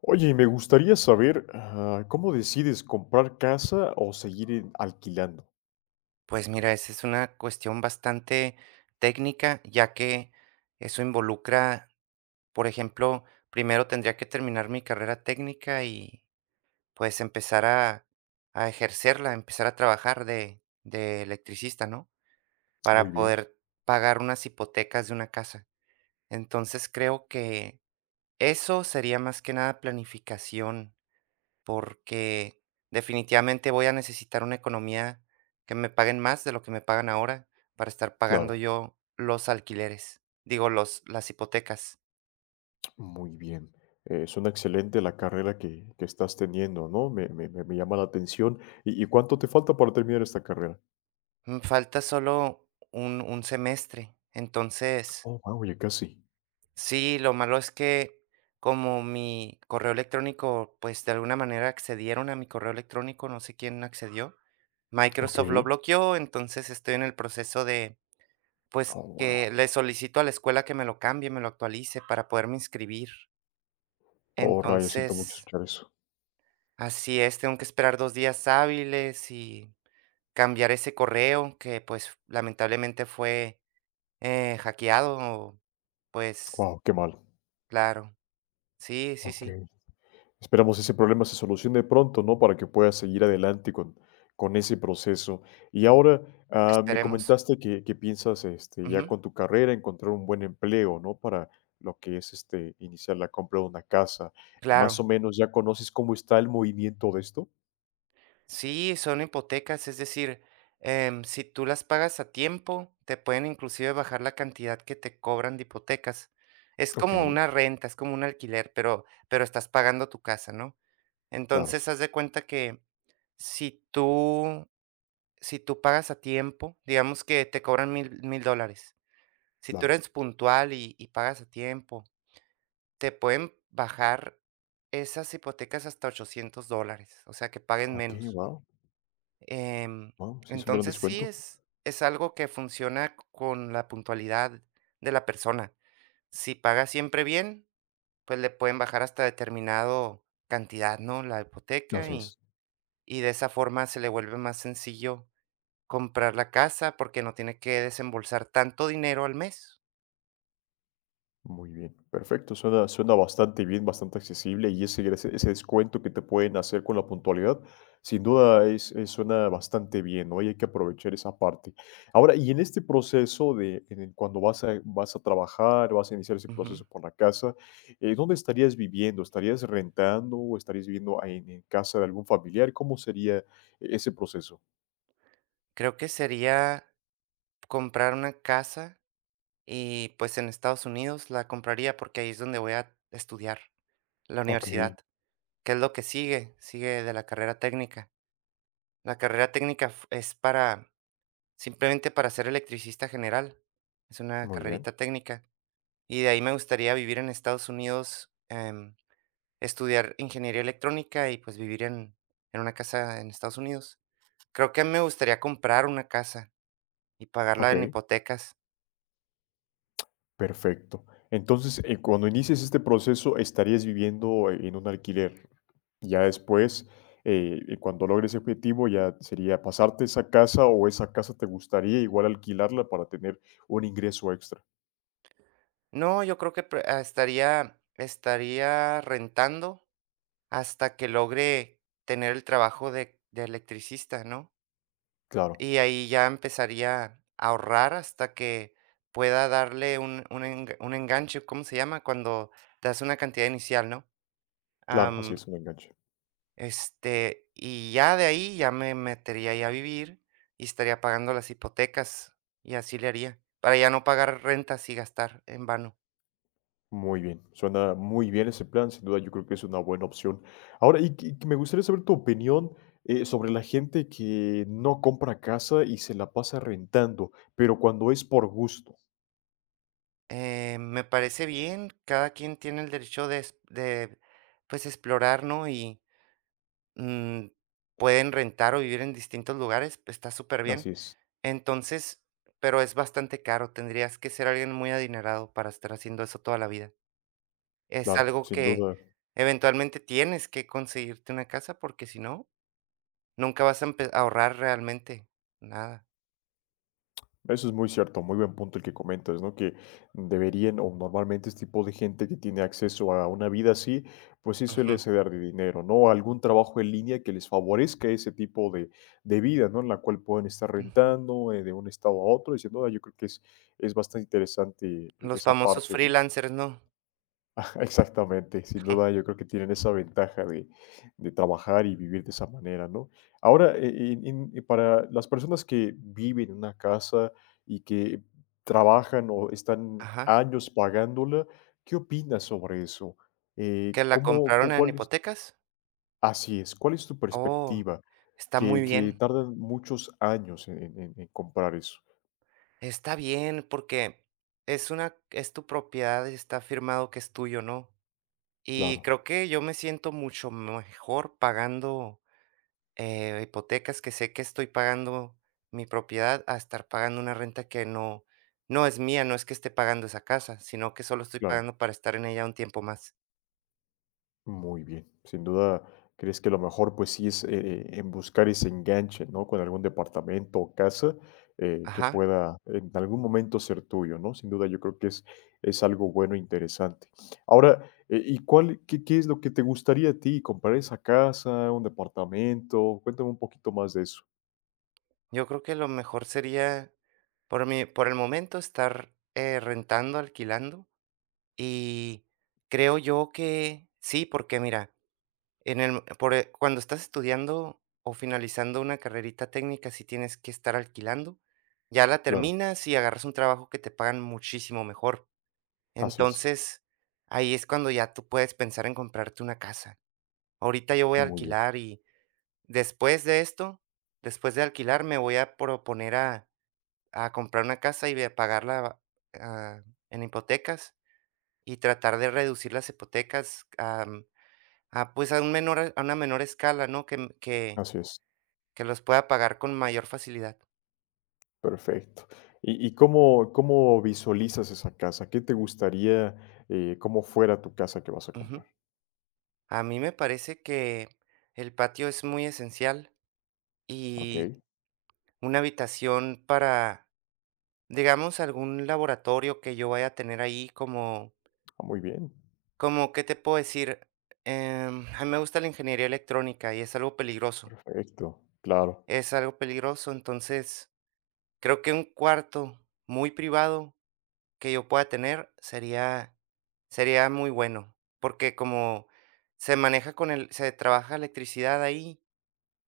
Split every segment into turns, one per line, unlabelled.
Oye, y me gustaría saber, ¿cómo decides comprar casa o seguir alquilando?
Pues mira, esa es una cuestión bastante técnica, ya que eso involucra, por ejemplo, primero tendría que terminar mi carrera técnica y pues empezar a ejercerla, empezar a trabajar de electricista, ¿no?
Muy
Para
bien,
poder pagar unas hipotecas de una casa. Entonces creo que eso sería más que nada planificación porque definitivamente voy a necesitar una economía que me paguen más de lo que me pagan ahora para estar pagando
claro,
yo los alquileres, digo, los, las hipotecas.
muy bien. Suena excelente la carrera que estás teniendo, ¿no? Me llama la atención. ¿Y cuánto te falta para terminar esta carrera?
Me falta solo un semestre. Entonces,
Oh, wow, oye, casi.
sí, lo malo es que como mi correo electrónico, pues de alguna manera accedieron a mi correo electrónico, no sé quién accedió.
Ok.
Microsoft lo bloqueó, entonces estoy en el proceso de pues,
Oh,
que
wow.
le solicito a la escuela que me lo cambie, me lo actualice para poderme inscribir.
Oh, rayos, siento mucho
Entonces
escuchar eso.
así es, tengo que esperar 2 días hábiles y cambiar ese correo que, pues, lamentablemente fue, hackeado, pues,
Wow, qué mal.
claro. Sí, sí,
Ok.
sí,
Esperamos ese problema se solucione pronto, ¿no? Para que puedas seguir adelante con ese proceso. Y ahora me
esperemos.
comentaste que piensas este, ya
Ujú,
con tu carrera encontrar un buen empleo, ¿no? Para lo que es este, iniciar la compra de una casa.
claro.
Más o menos ya conoces cómo está el movimiento de esto.
Sí, son hipotecas, es decir, si tú las pagas a tiempo, te pueden inclusive bajar la cantidad que te cobran de hipotecas. Es
Ok,
como una renta, es como un alquiler, pero estás pagando tu casa, ¿no?
claro,
Entonces, haz de cuenta que si tú si tú pagas a tiempo, digamos que te cobran mil dólares. Si tú
claro.
eres puntual y pagas a tiempo, te pueden bajar esas hipotecas hasta $800, o sea, que paguen
Ok,
menos.
wow,
Em,
wow, sí es un gran
entonces sí
descuento.
es algo que funciona con la puntualidad de la persona. Si paga siempre bien, pues le pueden bajar hasta determinado cantidad, ¿no? La hipoteca
Así
y
es.
de esa forma se le vuelve más sencillo comprar la casa porque no tiene que desembolsar tanto dinero al mes.
Muy bien, perfecto. Suena, suena bastante bien, bastante accesible y ese, ese descuento que te pueden hacer con la puntualidad, sin duda es, suena bastante bien, ¿no? Y hay que aprovechar esa parte. Ahora, y en este proceso de cuando vas a trabajar, vas a iniciar ese
Ujú.
proceso por la casa, ¿dónde estarías viviendo? ¿Estarías rentando o estarías viviendo en casa de algún familiar? ¿Cómo sería ese proceso?
Creo que sería comprar una casa y pues en Estados Unidos la compraría porque ahí es donde voy a estudiar, la
Ok,
universidad. ¿Qué es lo que sigue? Sigue de la carrera técnica. La carrera técnica es para, simplemente para ser electricista general. Es una
muy bien.
carrerita técnica. Y de ahí me gustaría vivir en Estados Unidos, estudiar ingeniería electrónica y pues vivir en una casa en Estados Unidos. Creo que me gustaría comprar una casa y pagarla
Ok.
en hipotecas.
Perfecto. Entonces, cuando inicies este proceso, estarías viviendo en un alquiler. Ya después, cuando logres ese objetivo, ya sería pasarte esa casa o esa casa te gustaría igual alquilarla para tener un ingreso extra.
No, yo creo que estaría, estaría rentando hasta que logre tener el trabajo de electricista, ¿no?
Claro,
Y ahí ya empezaría a ahorrar hasta que pueda darle un enganche, ¿cómo se llama? Cuando das una cantidad inicial, ¿no?
claro, así
Am,
es un enganche.
este, y ya de ahí ya me metería ahí a vivir y estaría pagando las hipotecas, y así le haría, para ya no pagar rentas y gastar en vano.
Muy bien, suena muy bien ese plan, sin duda yo creo que es una buena opción. Ahora, y, que me gustaría saber tu opinión sobre la gente que no compra casa y se la pasa rentando, pero cuando es por gusto.
Me parece bien, cada quien tiene el derecho de, pues, explorar, ¿no? Y, mm, pueden rentar o vivir en distintos lugares, pues, está súper bien.
Así es.
Entonces, pero es bastante caro, tendrías que ser alguien muy adinerado para estar haciendo eso toda la vida. Es
Claro,
algo
sin
que
duda.
eventualmente tienes que conseguirte una casa, porque si no, nunca vas a empe a ahorrar realmente nada.
Eso es muy cierto, muy buen punto el que comentas, ¿no? Que deberían, o normalmente este tipo de gente que tiene acceso a una vida así, pues sí
Ujú,
suele ceder de dinero, ¿no? A algún trabajo en línea que les favorezca ese tipo de vida, ¿no? En la cual pueden estar
ujú.
rentando de un estado a otro, diciendo, "Ah, yo creo que es bastante interesante
Los
esa
famosos
parte, ¿no?
freelancers, ¿no?
Exactamente, sin duda yo creo que tienen esa ventaja de trabajar y vivir de esa manera, ¿no? Ahora, para las personas que viven en una casa y que trabajan o están
Ajá,
años pagándola, ¿qué opinas sobre eso?
que la
¿Cómo,
compraron en
cuál es,
hipotecas.
así es, cuál es tu
Oh,
perspectiva?
está muy
Que
bien.
tardan muchos años en, en comprar eso.
Está bien, porque es tu propiedad, y está firmado que es tuyo, ¿no?
Claro,
Y creo que yo me siento mucho mejor pagando, hipotecas que sé que estoy pagando mi propiedad a estar pagando una renta que no es mía, no es que esté pagando esa casa, sino que solo estoy
claro.
pagando para estar en ella un tiempo más.
Muy bien, sin duda, crees que lo mejor, pues sí, es en buscar ese enganche, ¿no? Con algún departamento o casa que
Ajá,
pueda en algún momento ser tuyo, ¿no? Sin duda, yo creo que es algo bueno e interesante. Ahora, ¿y cuál, qué, qué es lo que te gustaría a ti? ¿Comprar esa casa, un departamento? Cuéntame un poquito más de eso.
yo creo que lo mejor sería, por el momento, estar, rentando, alquilando, y creo yo que sí, porque mira. Cuando estás estudiando o finalizando una carrerita técnica, si tienes que estar alquilando. Ya la
Claro,
terminas y agarras un trabajo que te pagan muchísimo mejor.
así es.
Entonces, ahí es cuando ya tú puedes pensar en comprarte una casa. Ahorita yo voy a
Muy bien,
alquilar y después de esto, después de alquilar, me voy a proponer a comprar una casa y a pagarla, ah, en hipotecas y tratar de reducir las hipotecas, ah, pues a un menor a una menor escala, ¿no? Que, mm,
así es.
que los pueda pagar con mayor facilidad.
Perfecto. Y cómo, cómo visualizas esa casa? ¿Qué te gustaría, cómo fuera tu casa que vas a
Ujú.
comprar?
A mí me parece que el patio es muy esencial
Ok,
y una habitación para, digamos, algún laboratorio que yo vaya a tener ahí como,
ah, muy bien,
¿qué te puedo decir? A mí me gusta la ingeniería electrónica y es algo peligroso.
perfecto, claro,
Es algo peligroso, entonces creo que un cuarto muy privado que yo pueda tener sería muy bueno, porque como se maneja con el se trabaja electricidad ahí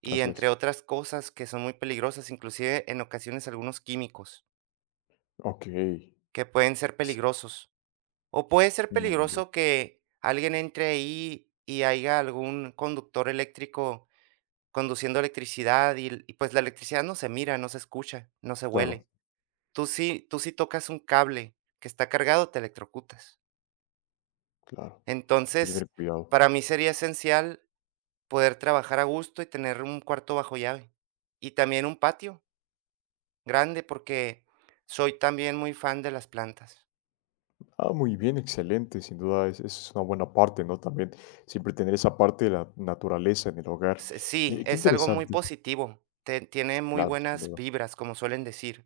y
así
entre
es.
otras cosas que son muy peligrosas, inclusive en ocasiones algunos químicos
Ok,
que pueden ser
s-
peligrosos. O puede ser
muy bien,
peligroso que alguien entre ahí y haya algún conductor eléctrico conduciendo electricidad y pues la electricidad no se mira, no se escucha, no se
claro,
huele. Tú sí tocas un cable que está cargado, te electrocutas.
claro, hay que
Entonces,
tener cuidado.
para mí sería esencial poder trabajar a gusto y tener un cuarto bajo llave. Y también un patio grande, porque soy también muy fan de las plantas.
Ah, muy bien, excelente, sin duda, es una buena parte, ¿no? También siempre tener esa parte de la naturaleza en el hogar.
Sí,
Qué
es algo muy
interesante,
positivo. Tiene muy
claro, sin
buenas
duda.
vibras, como suelen decir.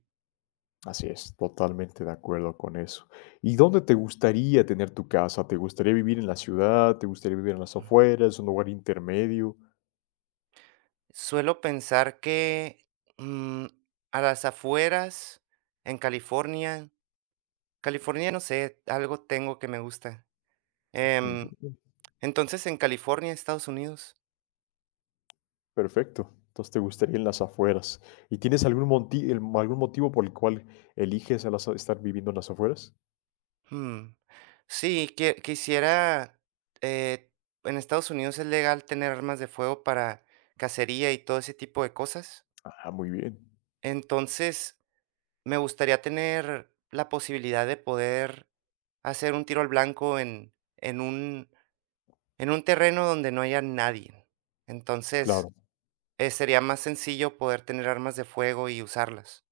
Así es, totalmente de acuerdo con eso. ¿Y dónde te gustaría tener tu casa? ¿Te gustaría vivir en la ciudad? ¿Te gustaría vivir en las afueras? ¿Un lugar intermedio?
Suelo pensar que mm, a las afueras, en California, California no sé, algo tengo que me gusta.
Muy
Em,
bien.
entonces en California, Estados Unidos.
Perfecto. Entonces te gustaría en las afueras. ¿Y tienes algún algún motivo por el cual eliges estar viviendo en las afueras?
Mm, sí, quisiera, eh, en Estados Unidos es legal tener armas de fuego para cacería y todo ese tipo de cosas.
Ah, muy bien.
Entonces, me gustaría tener la posibilidad de poder hacer un tiro al blanco en un terreno donde no haya nadie. Entonces,
Claro.
sería más sencillo poder tener armas de fuego y usarlas.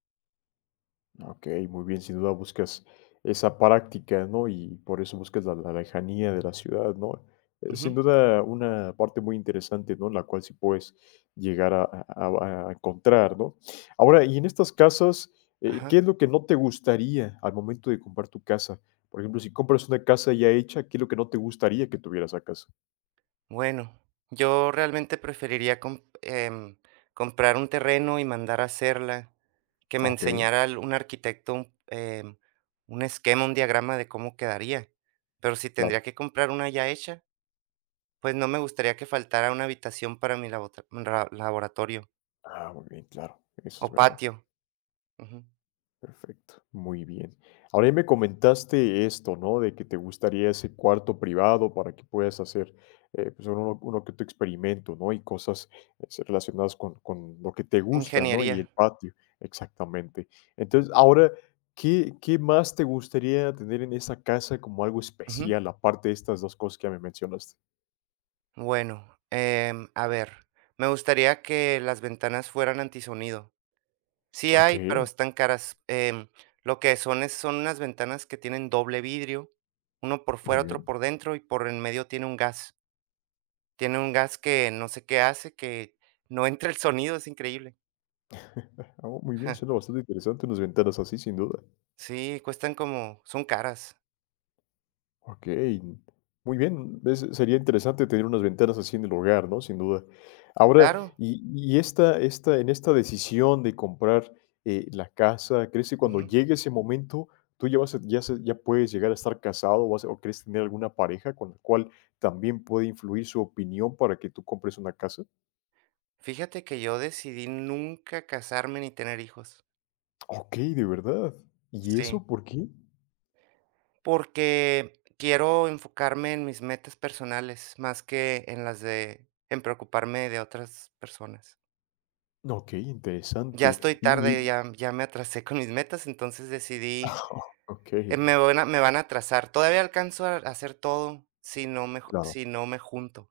Ok, muy bien, sin duda buscas esa práctica, ¿no? Y por eso buscas la, la lejanía de la ciudad, ¿no? Sin
Ujú,
duda una parte muy interesante, ¿no? La cual sí puedes llegar a, a encontrar, ¿no? Ahora, y en estas casas, ¿qué
ajá.
es lo que no te gustaría al momento de comprar tu casa? Por ejemplo, si compras una casa ya hecha, ¿qué es lo que no te gustaría que tuviera esa casa?
Bueno, yo realmente preferiría comprar un terreno y mandar a hacerla, que me
Ok,
enseñara un arquitecto un, un esquema, un diagrama de cómo quedaría. Pero si tendría
claro.
que comprar una ya hecha, pues no me gustaría que faltara una habitación para mi laboratorio
Ah, muy bien, claro, eso
o
es verdad.
patio. Ujú.
Perfecto, muy bien. Ahora ya me comentaste esto, ¿no? De que te gustaría ese cuarto privado para que puedas hacer pues uno, uno que otro experimento, ¿no? Y cosas relacionadas con lo que te gusta, ¿no? Y
Ingeniería.
el patio, exactamente. Entonces, ahora, ¿qué, qué más te gustaría tener en esa casa como algo
Ujú.
especial, aparte de estas dos cosas que ya me mencionaste?
Bueno, a ver, me gustaría que las ventanas fueran antisonido. Sí
Ok,
hay, pero están caras. Lo que son es son unas ventanas que tienen doble vidrio, uno por
muy
fuera, otro
bien.
por dentro, y por en medio tiene un gas. Tiene un gas que no sé qué hace, que no entra el sonido, es increíble.
Ah, muy bien, suena bastante interesante unas ventanas así, sin duda.
Sí, cuestan como son caras.
Ok, muy bien. Sería interesante tener unas ventanas así en el hogar, ¿no? Sin duda. Ahora,
Claro.
y esta, en esta decisión de comprar la casa, ¿crees que cuando
Ujú.
llegue ese momento tú ya, ya, ya puedes llegar a estar casado o crees tener alguna pareja con la cual también puede influir su opinión para que tú compres una casa?
Fíjate que yo decidí nunca casarme ni tener hijos.
Ok, de verdad. ¿Y
Sí,
eso por qué?
porque quiero enfocarme en mis metas personales más que en las de en preocuparme de otras personas.
Ok,
Ya
interesante.
estoy
Y,
tarde,
y-
ya me atrasé con mis metas, entonces decidí,
ok,
me van a atrasar. Todavía alcanzo a hacer todo
claro.
si no me junto,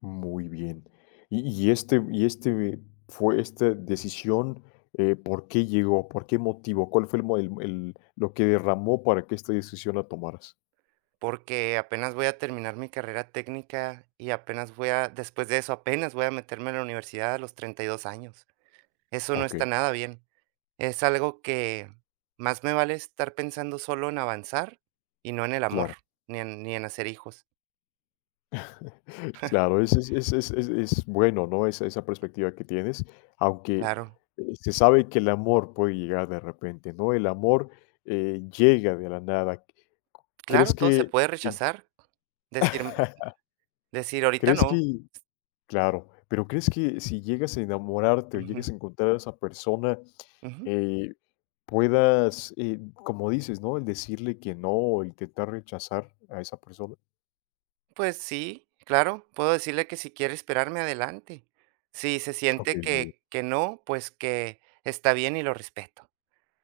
Muy bien. Y y este fue esta decisión, ¿por qué llegó? ¿Por qué motivo? ¿Cuál fue el mo el lo que derramó para que esta decisión la tomaras?
porque apenas voy a terminar mi carrera técnica y apenas voy a después de eso, apenas voy a meterme a la universidad a los 32 años. Eso no está
Okey,
nada bien. Es algo que más me vale estar pensando solo en avanzar y no en el amor,
claro.
ni en hacer hijos.
Claro, es bueno, ¿no? Esa esa perspectiva que tienes, aunque,
Claro,
se sabe que el amor puede llegar de repente, ¿no? El amor, llega de la nada.
claro,
¿Crees
todo se
que
puede
en
rechazar. Decir Decir: "Ahorita
¿Crees
no".
que Claro, pero ¿crees que si llegas a enamorarte o
Ujú,
llegas a encontrar a esa persona,
ujú.
eh, puedas, como dices, ¿no? El decirle que no o intentar rechazar a esa persona.
Pues sí, claro, puedo decirle que si quiere esperarme, adelante. Si se
Ok,
siente
muy bien,
que no, pues que está bien y lo respeto,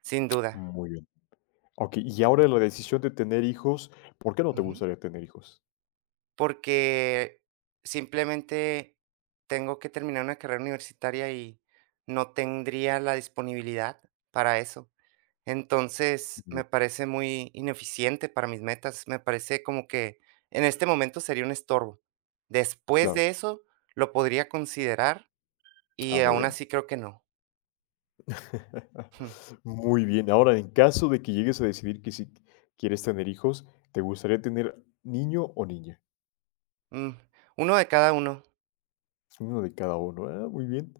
sin duda.
muy bien. Ok, y ahora la decisión de tener hijos, ¿por qué no te
Ujú.
gustaría tener hijos?
Porque simplemente tengo que terminar una carrera universitaria y no tendría la disponibilidad para eso.
Muy
Entonces, me
bien,
parece muy ineficiente para mis metas, me parece como que en este momento sería un estorbo. Después
claro.
de eso, lo podría considerar. Y
Ah, muy
aún
bien.
así creo que no.
Muy bien. Ahora, en caso de que llegues a decidir que si quieres tener hijos, ¿te gustaría tener niño o niña?
Mm, uno de cada uno.
Uno de cada uno. Ah, muy bien.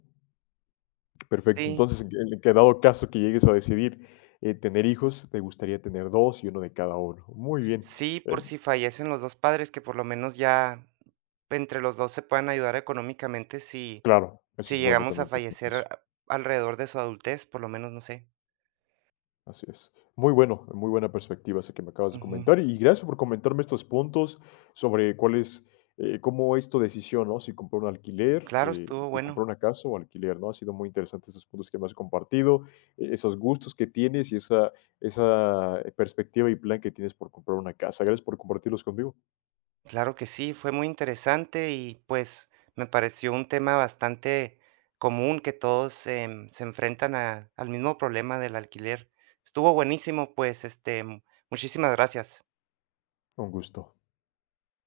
Perfecto.
Sí,
Entonces, en que dado caso que llegues a decidir, tener hijos, te gustaría tener 2 y uno de cada uno. Muy bien.
sí,
Eh,
por si fallecen los 2 padres, que por lo menos ya entre los 2 se puedan ayudar económicamente
claro, eso
si
es bueno
llegamos a
también pensar en
fallecer
eso.
a alrededor de su adultez, por lo menos, no sé.
Así es. Muy bueno, muy buena perspectiva esa que me acabas de
Ujú.
comentar, y gracias por comentarme estos puntos sobre cuál es, cómo es tu decisión, ¿no? Si comprar un alquiler,
Claro, estuvo
de
bueno.
comprar una casa o alquiler, ¿no? Ha sido muy interesante esos puntos que me has compartido, e esos gustos que tienes y esa esa perspectiva y plan que tienes por comprar una casa. Gracias por compartirlos conmigo.
Claro que sí, fue muy interesante y, pues, me pareció un tema bastante común que todos, se enfrentan a al mismo problema del alquiler. Estuvo buenísimo, pues, este, muchísimas gracias.
Un gusto.